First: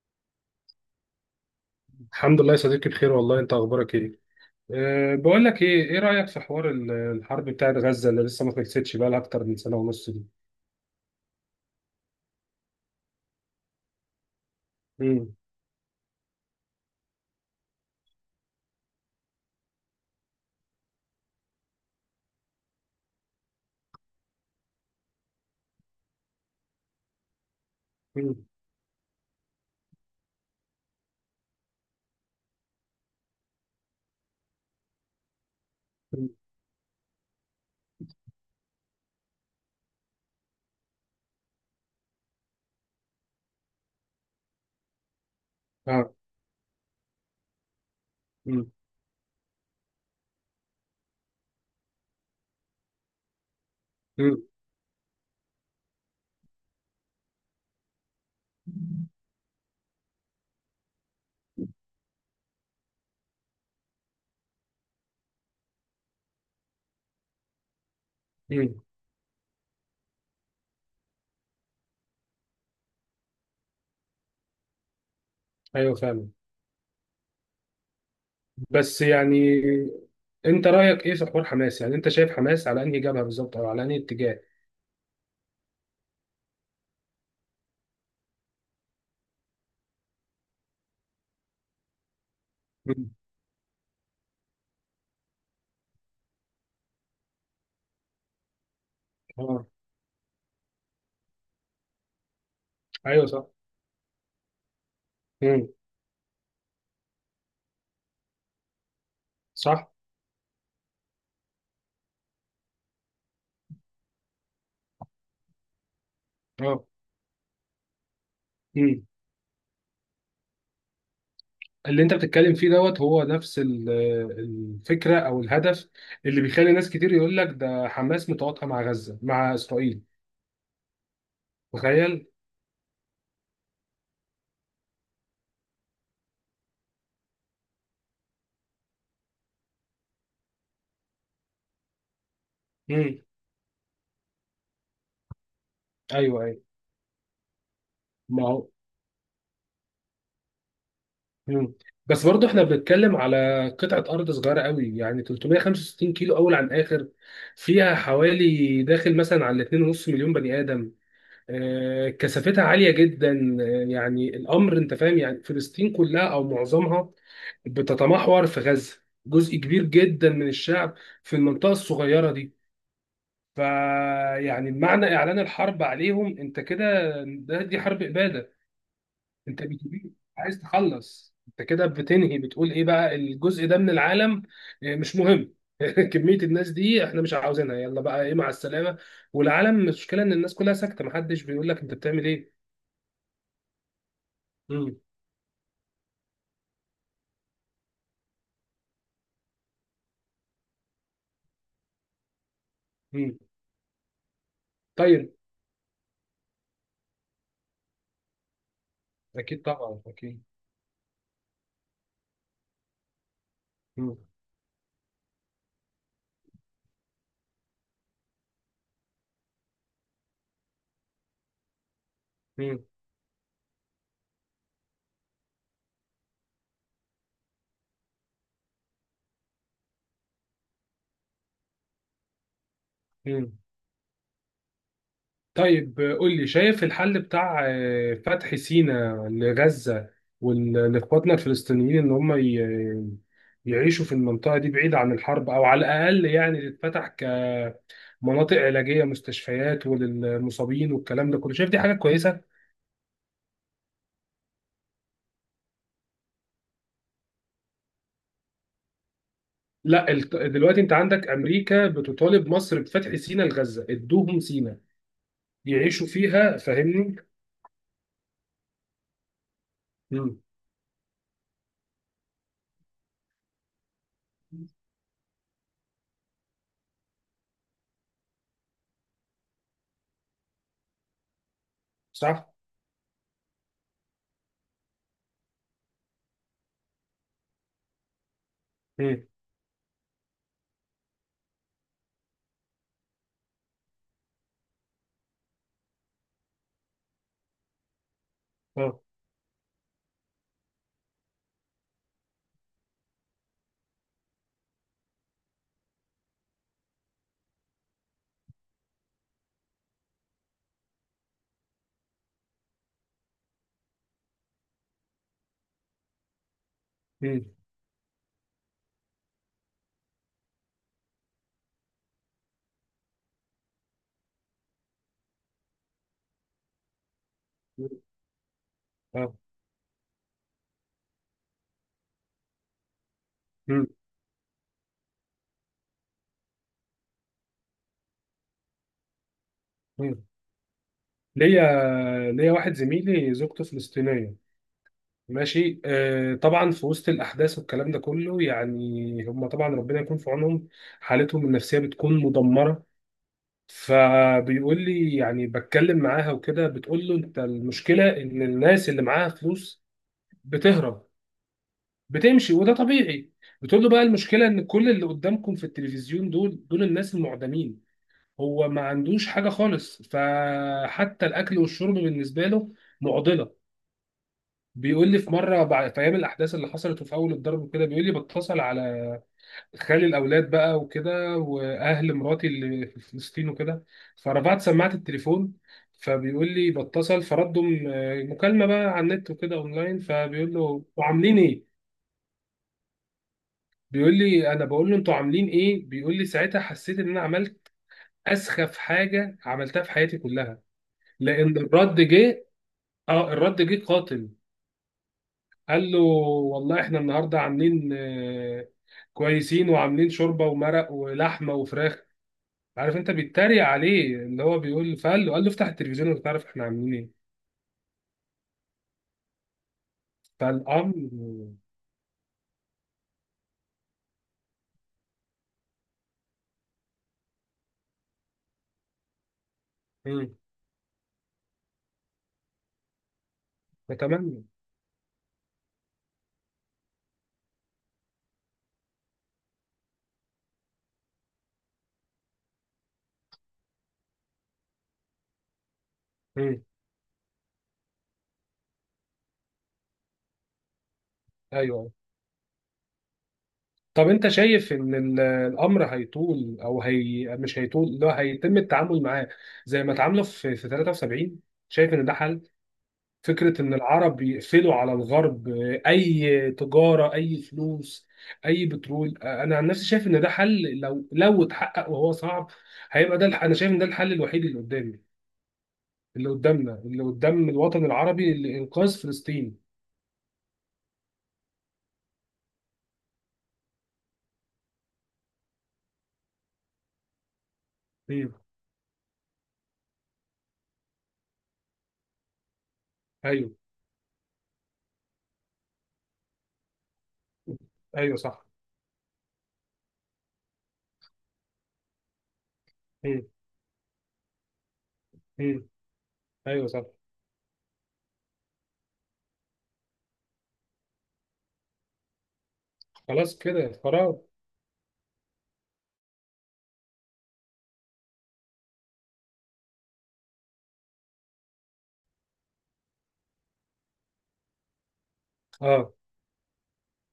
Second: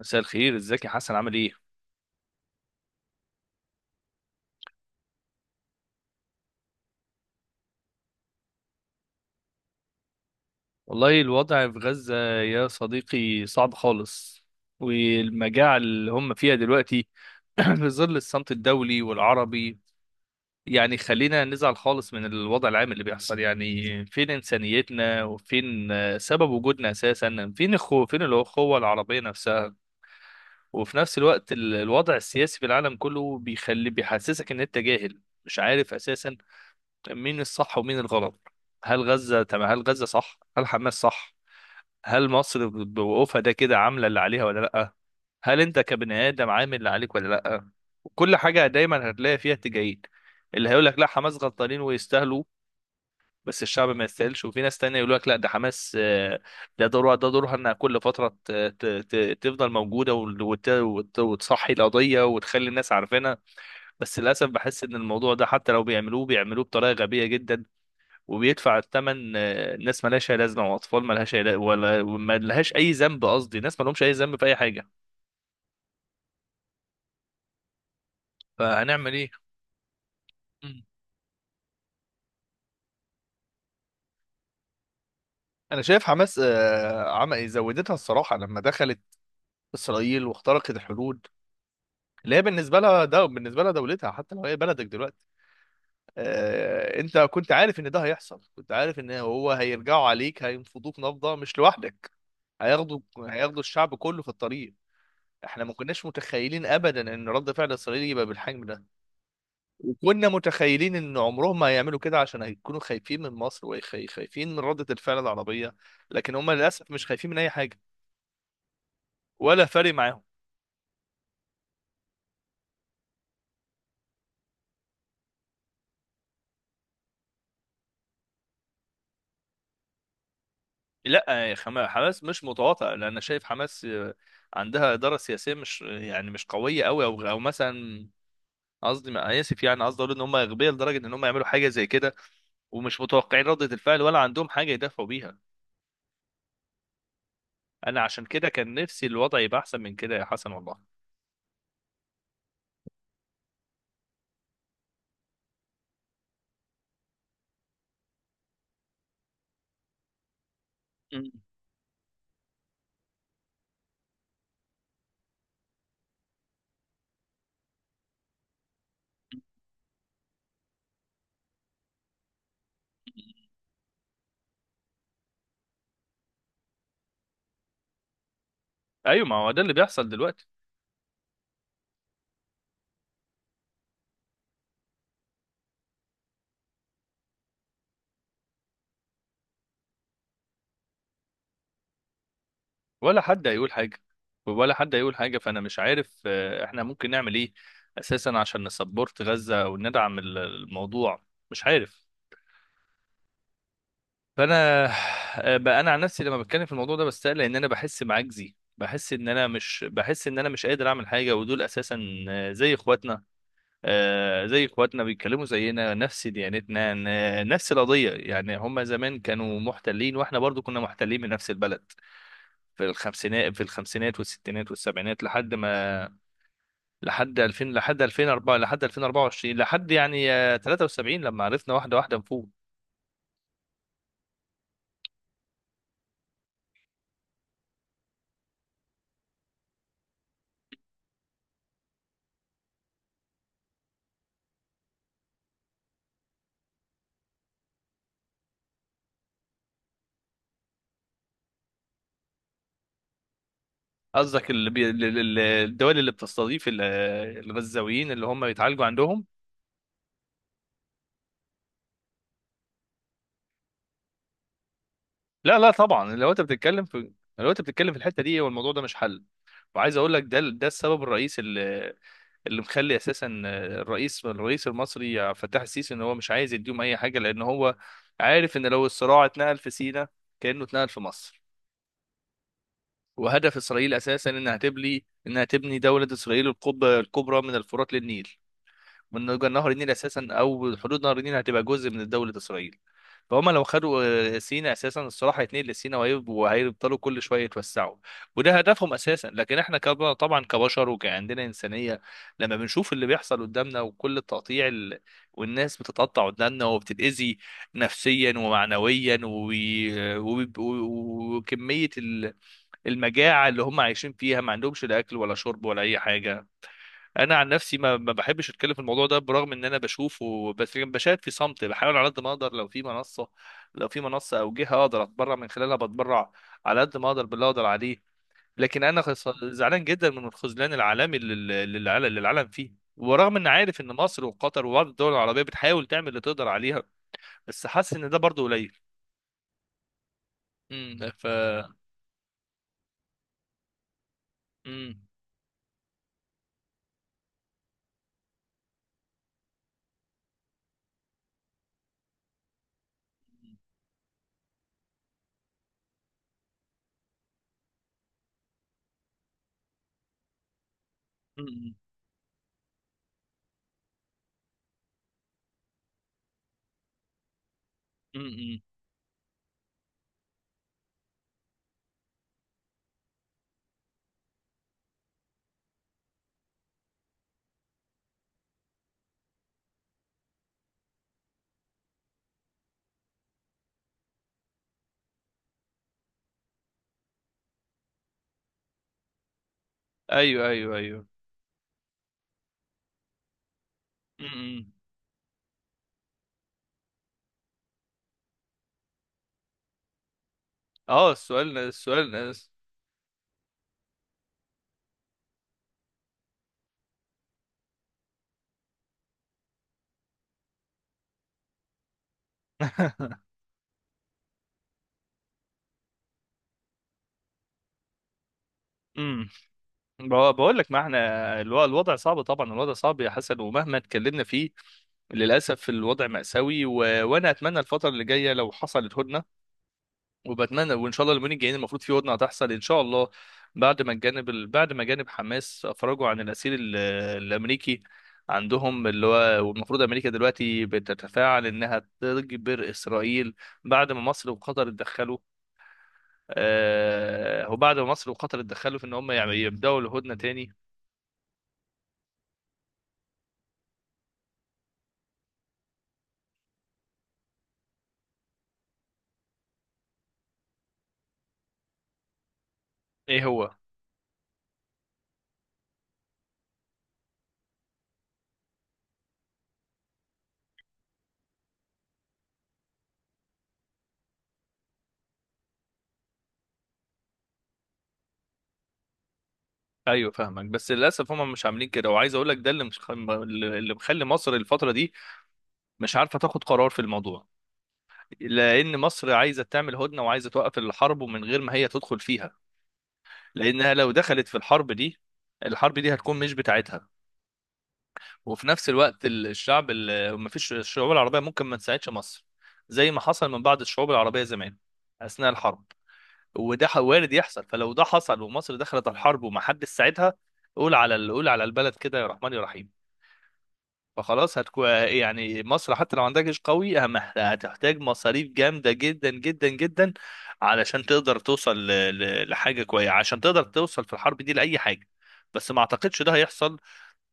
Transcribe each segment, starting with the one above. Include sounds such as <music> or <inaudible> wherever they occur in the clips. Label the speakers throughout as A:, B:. A: مساء الخير، ازيك يا حسن؟ عامل ايه؟
B: الحمد لله يا صديقي، بخير والله. انت اخبارك ايه؟ بقول لك ايه رايك في حوار الحرب بتاعت غزه اللي لسه ما خلصتش بقى لها اكتر من سنه ونص دي؟
A: والله الوضع في غزة يا صديقي صعب خالص،
B: امم.
A: والمجاعة اللي هم فيها دلوقتي <clears throat> في ظل الصمت الدولي والعربي. يعني خلينا نزعل خالص من الوضع العام اللي بيحصل. يعني فين إنسانيتنا، وفين سبب وجودنا أساسا؟ فين
B: امم.
A: الأخوة العربية نفسها؟ وفي نفس الوقت الوضع السياسي في العالم كله بيخلي بيحسسك إن أنت جاهل، مش عارف
B: امم.
A: أساسا مين الصح ومين الغلط. هل غزة تمام؟ هل غزة صح؟ هل حماس صح؟ هل مصر بوقوفها ده كده عاملة اللي عليها ولا لأ؟ هل أنت
B: اه.
A: كبني آدم عامل اللي عليك ولا لأ؟ كل حاجة
B: امم.
A: دايما هتلاقي فيها اتجاهين. اللي هيقول لك لا، حماس غلطانين ويستاهلوا، بس الشعب ما
B: امم.
A: يستاهلش. وفي ناس تانية يقول لك لا، ده حماس، ده دورها انها كل فترة تفضل موجودة، وتصحي القضية وتخلي الناس عارفينها. بس للأسف بحس إن الموضوع ده حتى لو بيعملوه، بطريقة غبية جدا، وبيدفع
B: امم.
A: الثمن ناس مالهاش أي لازمة، وأطفال مالهاش أي ولا ما لهاش أي ذنب. قصدي ناس مالهمش أي ذنب في أي حاجة.
B: ايوه فعلا. بس
A: فهنعمل إيه؟
B: يعني انت
A: مم.
B: رايك ايه في حوار حماس؟ يعني انت شايف حماس على انهي جبهه بالظبط او على انهي اتجاه؟
A: انا شايف حماس عمل زودتها الصراحه لما دخلت اسرائيل واخترقت الحدود اللي هي بالنسبه لها،
B: امم.
A: دولتها، حتى لو هي بلدك دلوقتي. انت كنت عارف ان ده هيحصل، كنت عارف ان هو
B: اه.
A: هيرجعوا عليك، هينفضوك نفضه، مش لوحدك.
B: ايوه صح.
A: هياخدوا الشعب كله في الطريق. احنا
B: امم.
A: ما كناش متخيلين ابدا ان رد فعل اسرائيل يبقى بالحجم ده،
B: صح.
A: وكنا متخيلين ان عمرهم ما هيعملوا كده، عشان هيكونوا خايفين من مصر وخايفين من ردة الفعل العربية. لكن هم
B: اه.
A: للاسف مش خايفين من اي حاجة، ولا فارق معاهم.
B: اللي انت بتتكلم فيه دوت هو نفس الفكره او الهدف اللي بيخلي ناس كتير يقول لك ده حماس متواطئه مع غزه مع اسرائيل.
A: لا يا حماس
B: تخيل.
A: مش متواطئة، لان شايف حماس عندها إدارة سياسية، مش يعني مش قوية قوي، او مثلا، قصدي ما آه، اسف، يعني قصدي اقول ان هم اغبياء لدرجة ان هم يعملوا حاجة زي كده، ومش
B: امم.
A: متوقعين ردة الفعل، ولا عندهم حاجة يدافعوا بيها.
B: ايوه، ايوه.
A: انا عشان
B: ما
A: كده
B: هو.
A: كان نفسي الوضع يبقى احسن من كده يا حسن والله.
B: مم. بس برضه احنا بنتكلم على قطعه ارض صغيره قوي، يعني 365 كيلو اول عن اخر، فيها حوالي داخل مثلا على 2.5 مليون بني ادم.
A: <laughs>
B: كثافتها عالية جدا. يعني الأمر أنت فاهم. يعني فلسطين كلها أو معظمها بتتمحور في غزة، جزء كبير جدا من الشعب في المنطقة الصغيرة دي. فيعني معنى إعلان الحرب عليهم أنت كده، دي حرب إبادة.
A: ايوه، ما هو ده
B: أنت
A: اللي بيحصل
B: بتبيد،
A: دلوقتي.
B: عايز تخلص، أنت كده بتنهي، بتقول إيه بقى الجزء ده من العالم مش مهم. <laughs> كمية الناس دي احنا مش عاوزينها، يلا بقى ايه، مع السلامة. والعالم، المشكلة ان الناس كلها ساكتة، محدش بيقول لك انت بتعمل ايه.
A: ولا حد هيقول حاجة،
B: مم.
A: فأنا مش عارف إحنا ممكن نعمل إيه أساسا عشان نسبورت غزة أو ندعم الموضوع. مش عارف.
B: مم.
A: فأنا
B: طيب.
A: آه، بقى أنا عن نفسي لما بتكلم في الموضوع ده بستقل إن أنا بحس بعجزي، بحس إن أنا
B: اكيد طبعا اكيد.
A: مش قادر أعمل حاجة، ودول أساسا
B: مم.
A: زي إخواتنا، بيتكلموا زينا، نفس ديانتنا، نفس القضية. يعني هما زمان كانوا محتلين، وإحنا برضو كنا محتلين من نفس البلد في
B: مم.
A: الخمسينات، والستينات والسبعينات، لحد ما لحد 2000، لحد 2004، لحد 2024، لحد يعني 73، لما عرفنا واحده واحده نفوق.
B: مم. طيب، قول لي، شايف الحل بتاع فتح سيناء لغزة وال- لاخواتنا الفلسطينيين ان هم يعيشوا في المنطقة دي بعيد عن الحرب، او على الاقل يعني تتفتح كمناطق علاجية، مستشفيات وللمصابين والكلام ده كله؟ شايف دي حاجة كويسة؟
A: قصدك اللي الدول اللي بتستضيف الغزاويين اللي هم بيتعالجوا عندهم؟
B: لا، دلوقتي انت عندك امريكا بتطالب مصر بفتح سيناء لغزة. ادوهم سيناء
A: لا لا
B: يعيشوا
A: طبعا، لو انت
B: فيها،
A: بتتكلم في،
B: فاهمني؟
A: الحته دي، والموضوع ده مش حل. وعايز اقول لك
B: مم.
A: ده السبب الرئيسي اللي مخلي اساسا الرئيس المصري فتح السيسي ان هو مش عايز يديهم اي حاجه، لان هو عارف ان لو الصراع اتنقل في سيناء كانه اتنقل في مصر.
B: صح.
A: وهدف اسرائيل اساسا انها تبني، دوله اسرائيل، القبه الكبرى من الفرات للنيل،
B: مم.
A: من نهر النيل. اساسا او حدود نهر النيل هتبقى جزء من دوله اسرائيل. فهم لو خدوا سيناء اساسا الصراحه، هيتنقل لسيناء، وهيفضلوا كل شويه يتوسعوا. وده هدفهم
B: اه.
A: اساسا. لكن احنا طبعا كبشر وكعندنا انسانيه، لما بنشوف اللي بيحصل قدامنا، وكل التقطيع والناس بتتقطع قدامنا وبتتاذي نفسيا ومعنويا، وكميه المجاعه اللي هم عايشين فيها، ما عندهمش لا اكل ولا شرب ولا اي حاجه. انا
B: مم.
A: عن نفسي ما بحبش اتكلم في الموضوع ده، برغم ان انا بشوفه، بس لكن بشاهد في صمت. بحاول على قد ما اقدر، لو في منصه، او جهه اقدر اتبرع من خلالها، بتبرع على قد ما اقدر، باللي اقدر
B: مم.
A: عليه. لكن انا
B: اه.
A: زعلان جدا من الخذلان العالمي اللي العالم فيه، ورغم ان عارف
B: مم.
A: ان مصر وقطر وبعض الدول العربيه بتحاول تعمل اللي تقدر عليها، بس حاسس ان ده برضه قليل.
B: مم.
A: ف
B: ليا ليا واحد زميلي زوجته فلسطينية.
A: امم.
B: ماشي، طبعا في وسط الأحداث والكلام ده كله، يعني هم طبعا ربنا يكون في عونهم. حالتهم النفسية بتكون مدمرة. فبيقول لي يعني بتكلم معاها وكده، بتقول له انت المشكلة ان الناس اللي معاها فلوس بتهرب،
A: امم.
B: بتمشي، وده طبيعي. بتقول له بقى المشكلة ان كل اللي قدامكم في التلفزيون، دول الناس المعدمين.
A: امم.
B: هو ما عندوش حاجة خالص، فحتى الأكل والشرب بالنسبة له معضلة. بيقول لي في مرة، بعد في أيام الأحداث اللي حصلت وفي أول الضرب وكده، بيقول لي بتصل على خالي الأولاد بقى وكده وأهل مراتي اللي في فلسطين وكده، فرفعت سماعة التليفون. فبيقول لي بتصل فردوا مكالمة بقى على النت وكده أونلاين،
A: ايوه،
B: فبيقول له
A: ايوه،
B: أنتوا
A: ايوه.
B: عاملين إيه؟ بيقول لي أنا
A: امم.
B: بقول له أنتوا عاملين إيه؟ بيقول لي ساعتها حسيت إن أنا عملت أسخف حاجة عملتها في حياتي كلها،
A: اه،
B: لان الرد
A: السؤال.
B: جه. اه، الرد جه قاتل. قال له والله احنا النهارده عاملين كويسين، وعاملين شوربه ومرق ولحمه وفراخ. عارف انت
A: <laughs>
B: بيتريق عليه، اللي هو بيقول، فقال له، قال له افتح التلفزيون وانت تعرف احنا عاملين ايه.
A: امم. بقول لك، ما
B: فالامر.
A: احنا الوضع صعب، طبعا الوضع صعب يا حسن، ومهما اتكلمنا فيه، للاسف الوضع مأساوي. وانا اتمنى الفتره اللي جايه لو حصلت هدنه،
B: مم.
A: وبتمنى، وان شاء الله اليومين الجايين المفروض في هدنه هتحصل ان شاء الله، بعد ما
B: متمم.
A: جانب حماس افرجوا عن الاسير الامريكي عندهم، اللي هو، والمفروض امريكا دلوقتي بتتفاعل انها تجبر اسرائيل بعد ما مصر وقطر اتدخلوا.
B: مم.
A: في ان هم يعني يبداوا الهدنه تاني.
B: ايوه. طب انت شايف ان الامر هيطول او هي مش هيطول، اللي هو هيتم التعامل معاه زي ما اتعاملوا في 73؟ شايف ان ده حل،
A: ايه هو؟
B: فكرة إن العرب يقفلوا على الغرب أي تجارة، أي فلوس، أي بترول؟ أنا عن نفسي شايف إن ده حل لو اتحقق، وهو صعب. هيبقى ده أنا شايف إن ده الحل الوحيد اللي قدامي، اللي قدامنا، اللي قدام الوطن العربي لإنقاذ فلسطين.
A: ايوه، فاهمك، بس للاسف هم مش عاملين كده. وعايز اقول لك ده اللي مش اللي مخلي مصر الفتره دي مش عارفه تاخد قرار في الموضوع،
B: مم.
A: لان مصر عايزه تعمل هدنه، وعايزه توقف الحرب، ومن غير ما هي تدخل فيها،
B: أيوه.
A: لانها لو دخلت في الحرب دي، الحرب دي هتكون مش بتاعتها.
B: أيوه
A: وفي
B: صح.
A: نفس الوقت الشعب، ما فيش الشعوب العربيه ممكن ما تساعدش مصر، زي ما
B: مم.
A: حصل من بعض الشعوب العربيه زمان اثناء الحرب.
B: مم.
A: وده
B: أيوه صح.
A: وارد يحصل، فلو ده حصل ومصر دخلت الحرب ومحدش ساعدها، قول على البلد كده، يا رحمن يا رحيم.
B: خلاص كده قرار.
A: فخلاص هتكون يعني مصر حتى لو عندها جيش قوي، هتحتاج مصاريف جامدة جدا جدا جدا، علشان تقدر توصل لحاجة كويسة، عشان تقدر توصل في الحرب دي لأي حاجة. بس ما
B: أه.
A: اعتقدش ده هيحصل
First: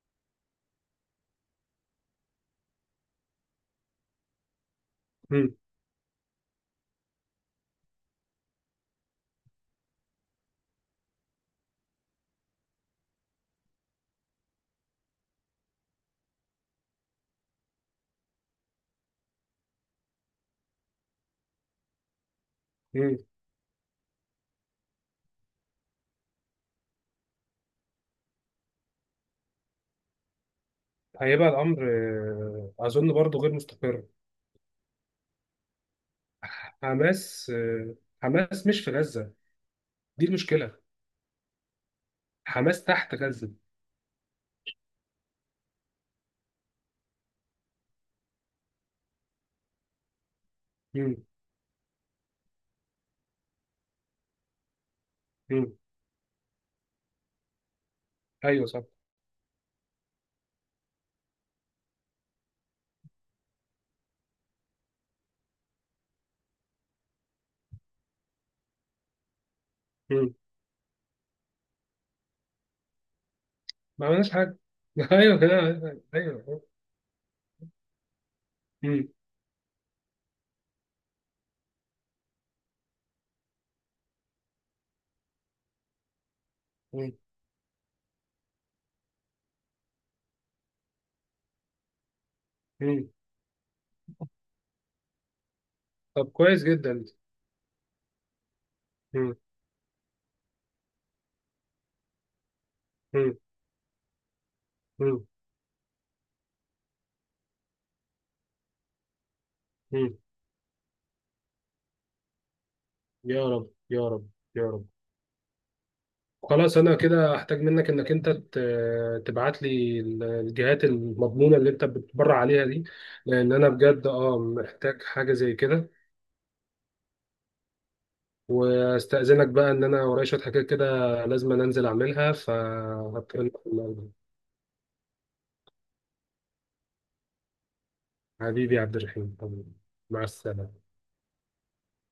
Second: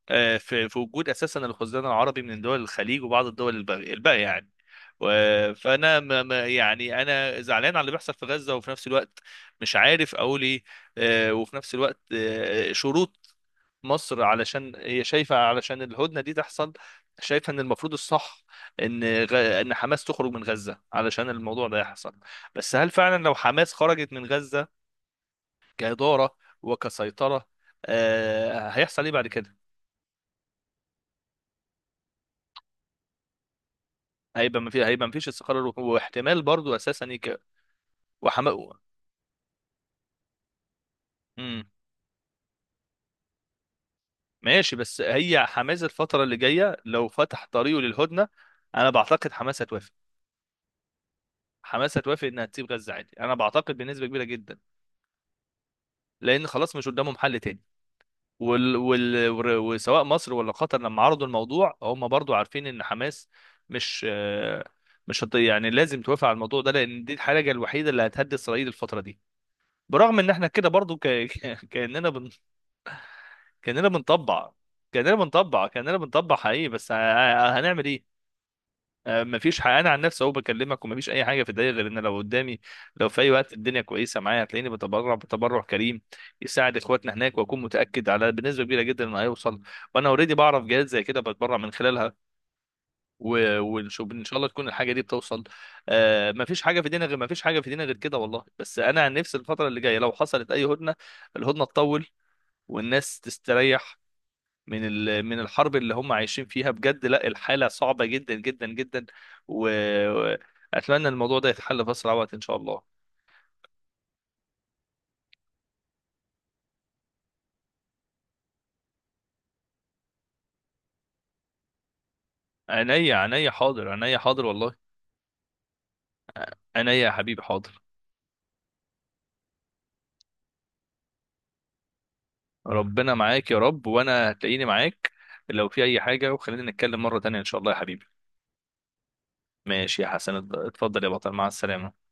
A: في وجود اساسا الخزان العربي من دول الخليج، وبعض الدول الباقية يعني.
B: مم.
A: فانا يعني انا زعلان على اللي بيحصل في غزة، وفي نفس الوقت مش عارف اقول ايه. وفي نفس الوقت، شروط مصر، علشان هي شايفة، علشان الهدنة دي تحصل، شايفة ان المفروض الصح ان ان حماس تخرج من غزة علشان الموضوع ده يحصل. بس هل
B: مم.
A: فعلا لو حماس خرجت من غزة كإدارة وكسيطرة هيحصل ايه بعد كده؟
B: هيبقى الأمر، أظن برضه غير مستقر.
A: هيبقى ما فيش استقرار، واحتمال برضو اساسا
B: حماس. حماس
A: وحما...
B: مش في غزة، دي المشكلة.
A: مم.
B: حماس تحت غزة.
A: ماشي، بس هي حماس الفترة اللي جاية لو فتح طريقه للهدنة، انا بعتقد حماس هتوافق.
B: مم.
A: حماس هتوافق انها تسيب غزة عادي، انا بعتقد بنسبة كبيرة جدا،
B: مم.
A: لان خلاص مش قدامهم حل تاني.
B: ايوه صح.
A: وسواء مصر ولا قطر لما عرضوا الموضوع، هم برضو عارفين ان حماس مش يعني لازم توافق على الموضوع ده، لان دي الحاجه الوحيده اللي هتهدي اسرائيل الفتره دي. برغم ان
B: مم.
A: احنا كده برضو <laughs> كاننا
B: ما عملناش
A: بنطبع،
B: حاجة. <laughs> ايوه كده
A: كاننا
B: ايوه.
A: بنطبع
B: أيوة.
A: حقيقي، بس هنعمل ايه؟
B: مم.
A: مفيش حق. انا عن نفسي اهو بكلمك، ومفيش اي حاجه في الدنيا غير ان لو قدامي، لو في اي وقت الدنيا كويسه معايا، هتلاقيني بتبرع، كريم، يساعد
B: مم.
A: اخواتنا هناك، واكون متاكد على بنسبه كبيره جدا انه هيوصل. وانا اوريدي بعرف جهات زي كده بتبرع من خلالها.
B: مم.
A: ونشوف ان شاء الله تكون الحاجه دي بتوصل.
B: طب
A: مفيش
B: كويس
A: حاجه في
B: جدا.
A: الدنيا غير، كده والله. بس انا عن
B: مم.
A: نفسي الفتره اللي جايه لو حصلت اي هدنه، الهدنه تطول، والناس
B: مم.
A: تستريح من
B: مم.
A: من الحرب اللي هم عايشين فيها بجد. لا، الحالة صعبة جدا جدا جدا.
B: مم.
A: وأتمنى الموضوع ده يتحل في أسرع وقت إن شاء الله.
B: يا رب، يا رب. يا رب. خلاص، انا كده احتاج منك انك انت تبعت لي الجهات المضمونة اللي انت بتبرع عليها دي،
A: عينيا، عينيا
B: لان انا
A: حاضر،
B: بجد
A: والله.
B: محتاج حاجة زي كده.
A: عينيا يا حبيبي، حاضر.
B: واستأذنك بقى ان انا ورايا شوية حاجات كده، لازم أنا انزل اعملها ف...
A: ربنا معاك يا رب، وأنا هتلاقيني معاك لو في أي حاجة. وخلينا نتكلم مرة تانية إن شاء الله يا حبيبي.
B: حبيبي عبد الرحيم، حبيبي.
A: ماشي يا
B: مع
A: حسن،
B: السلامة.
A: اتفضل يا بطل، مع السلامة.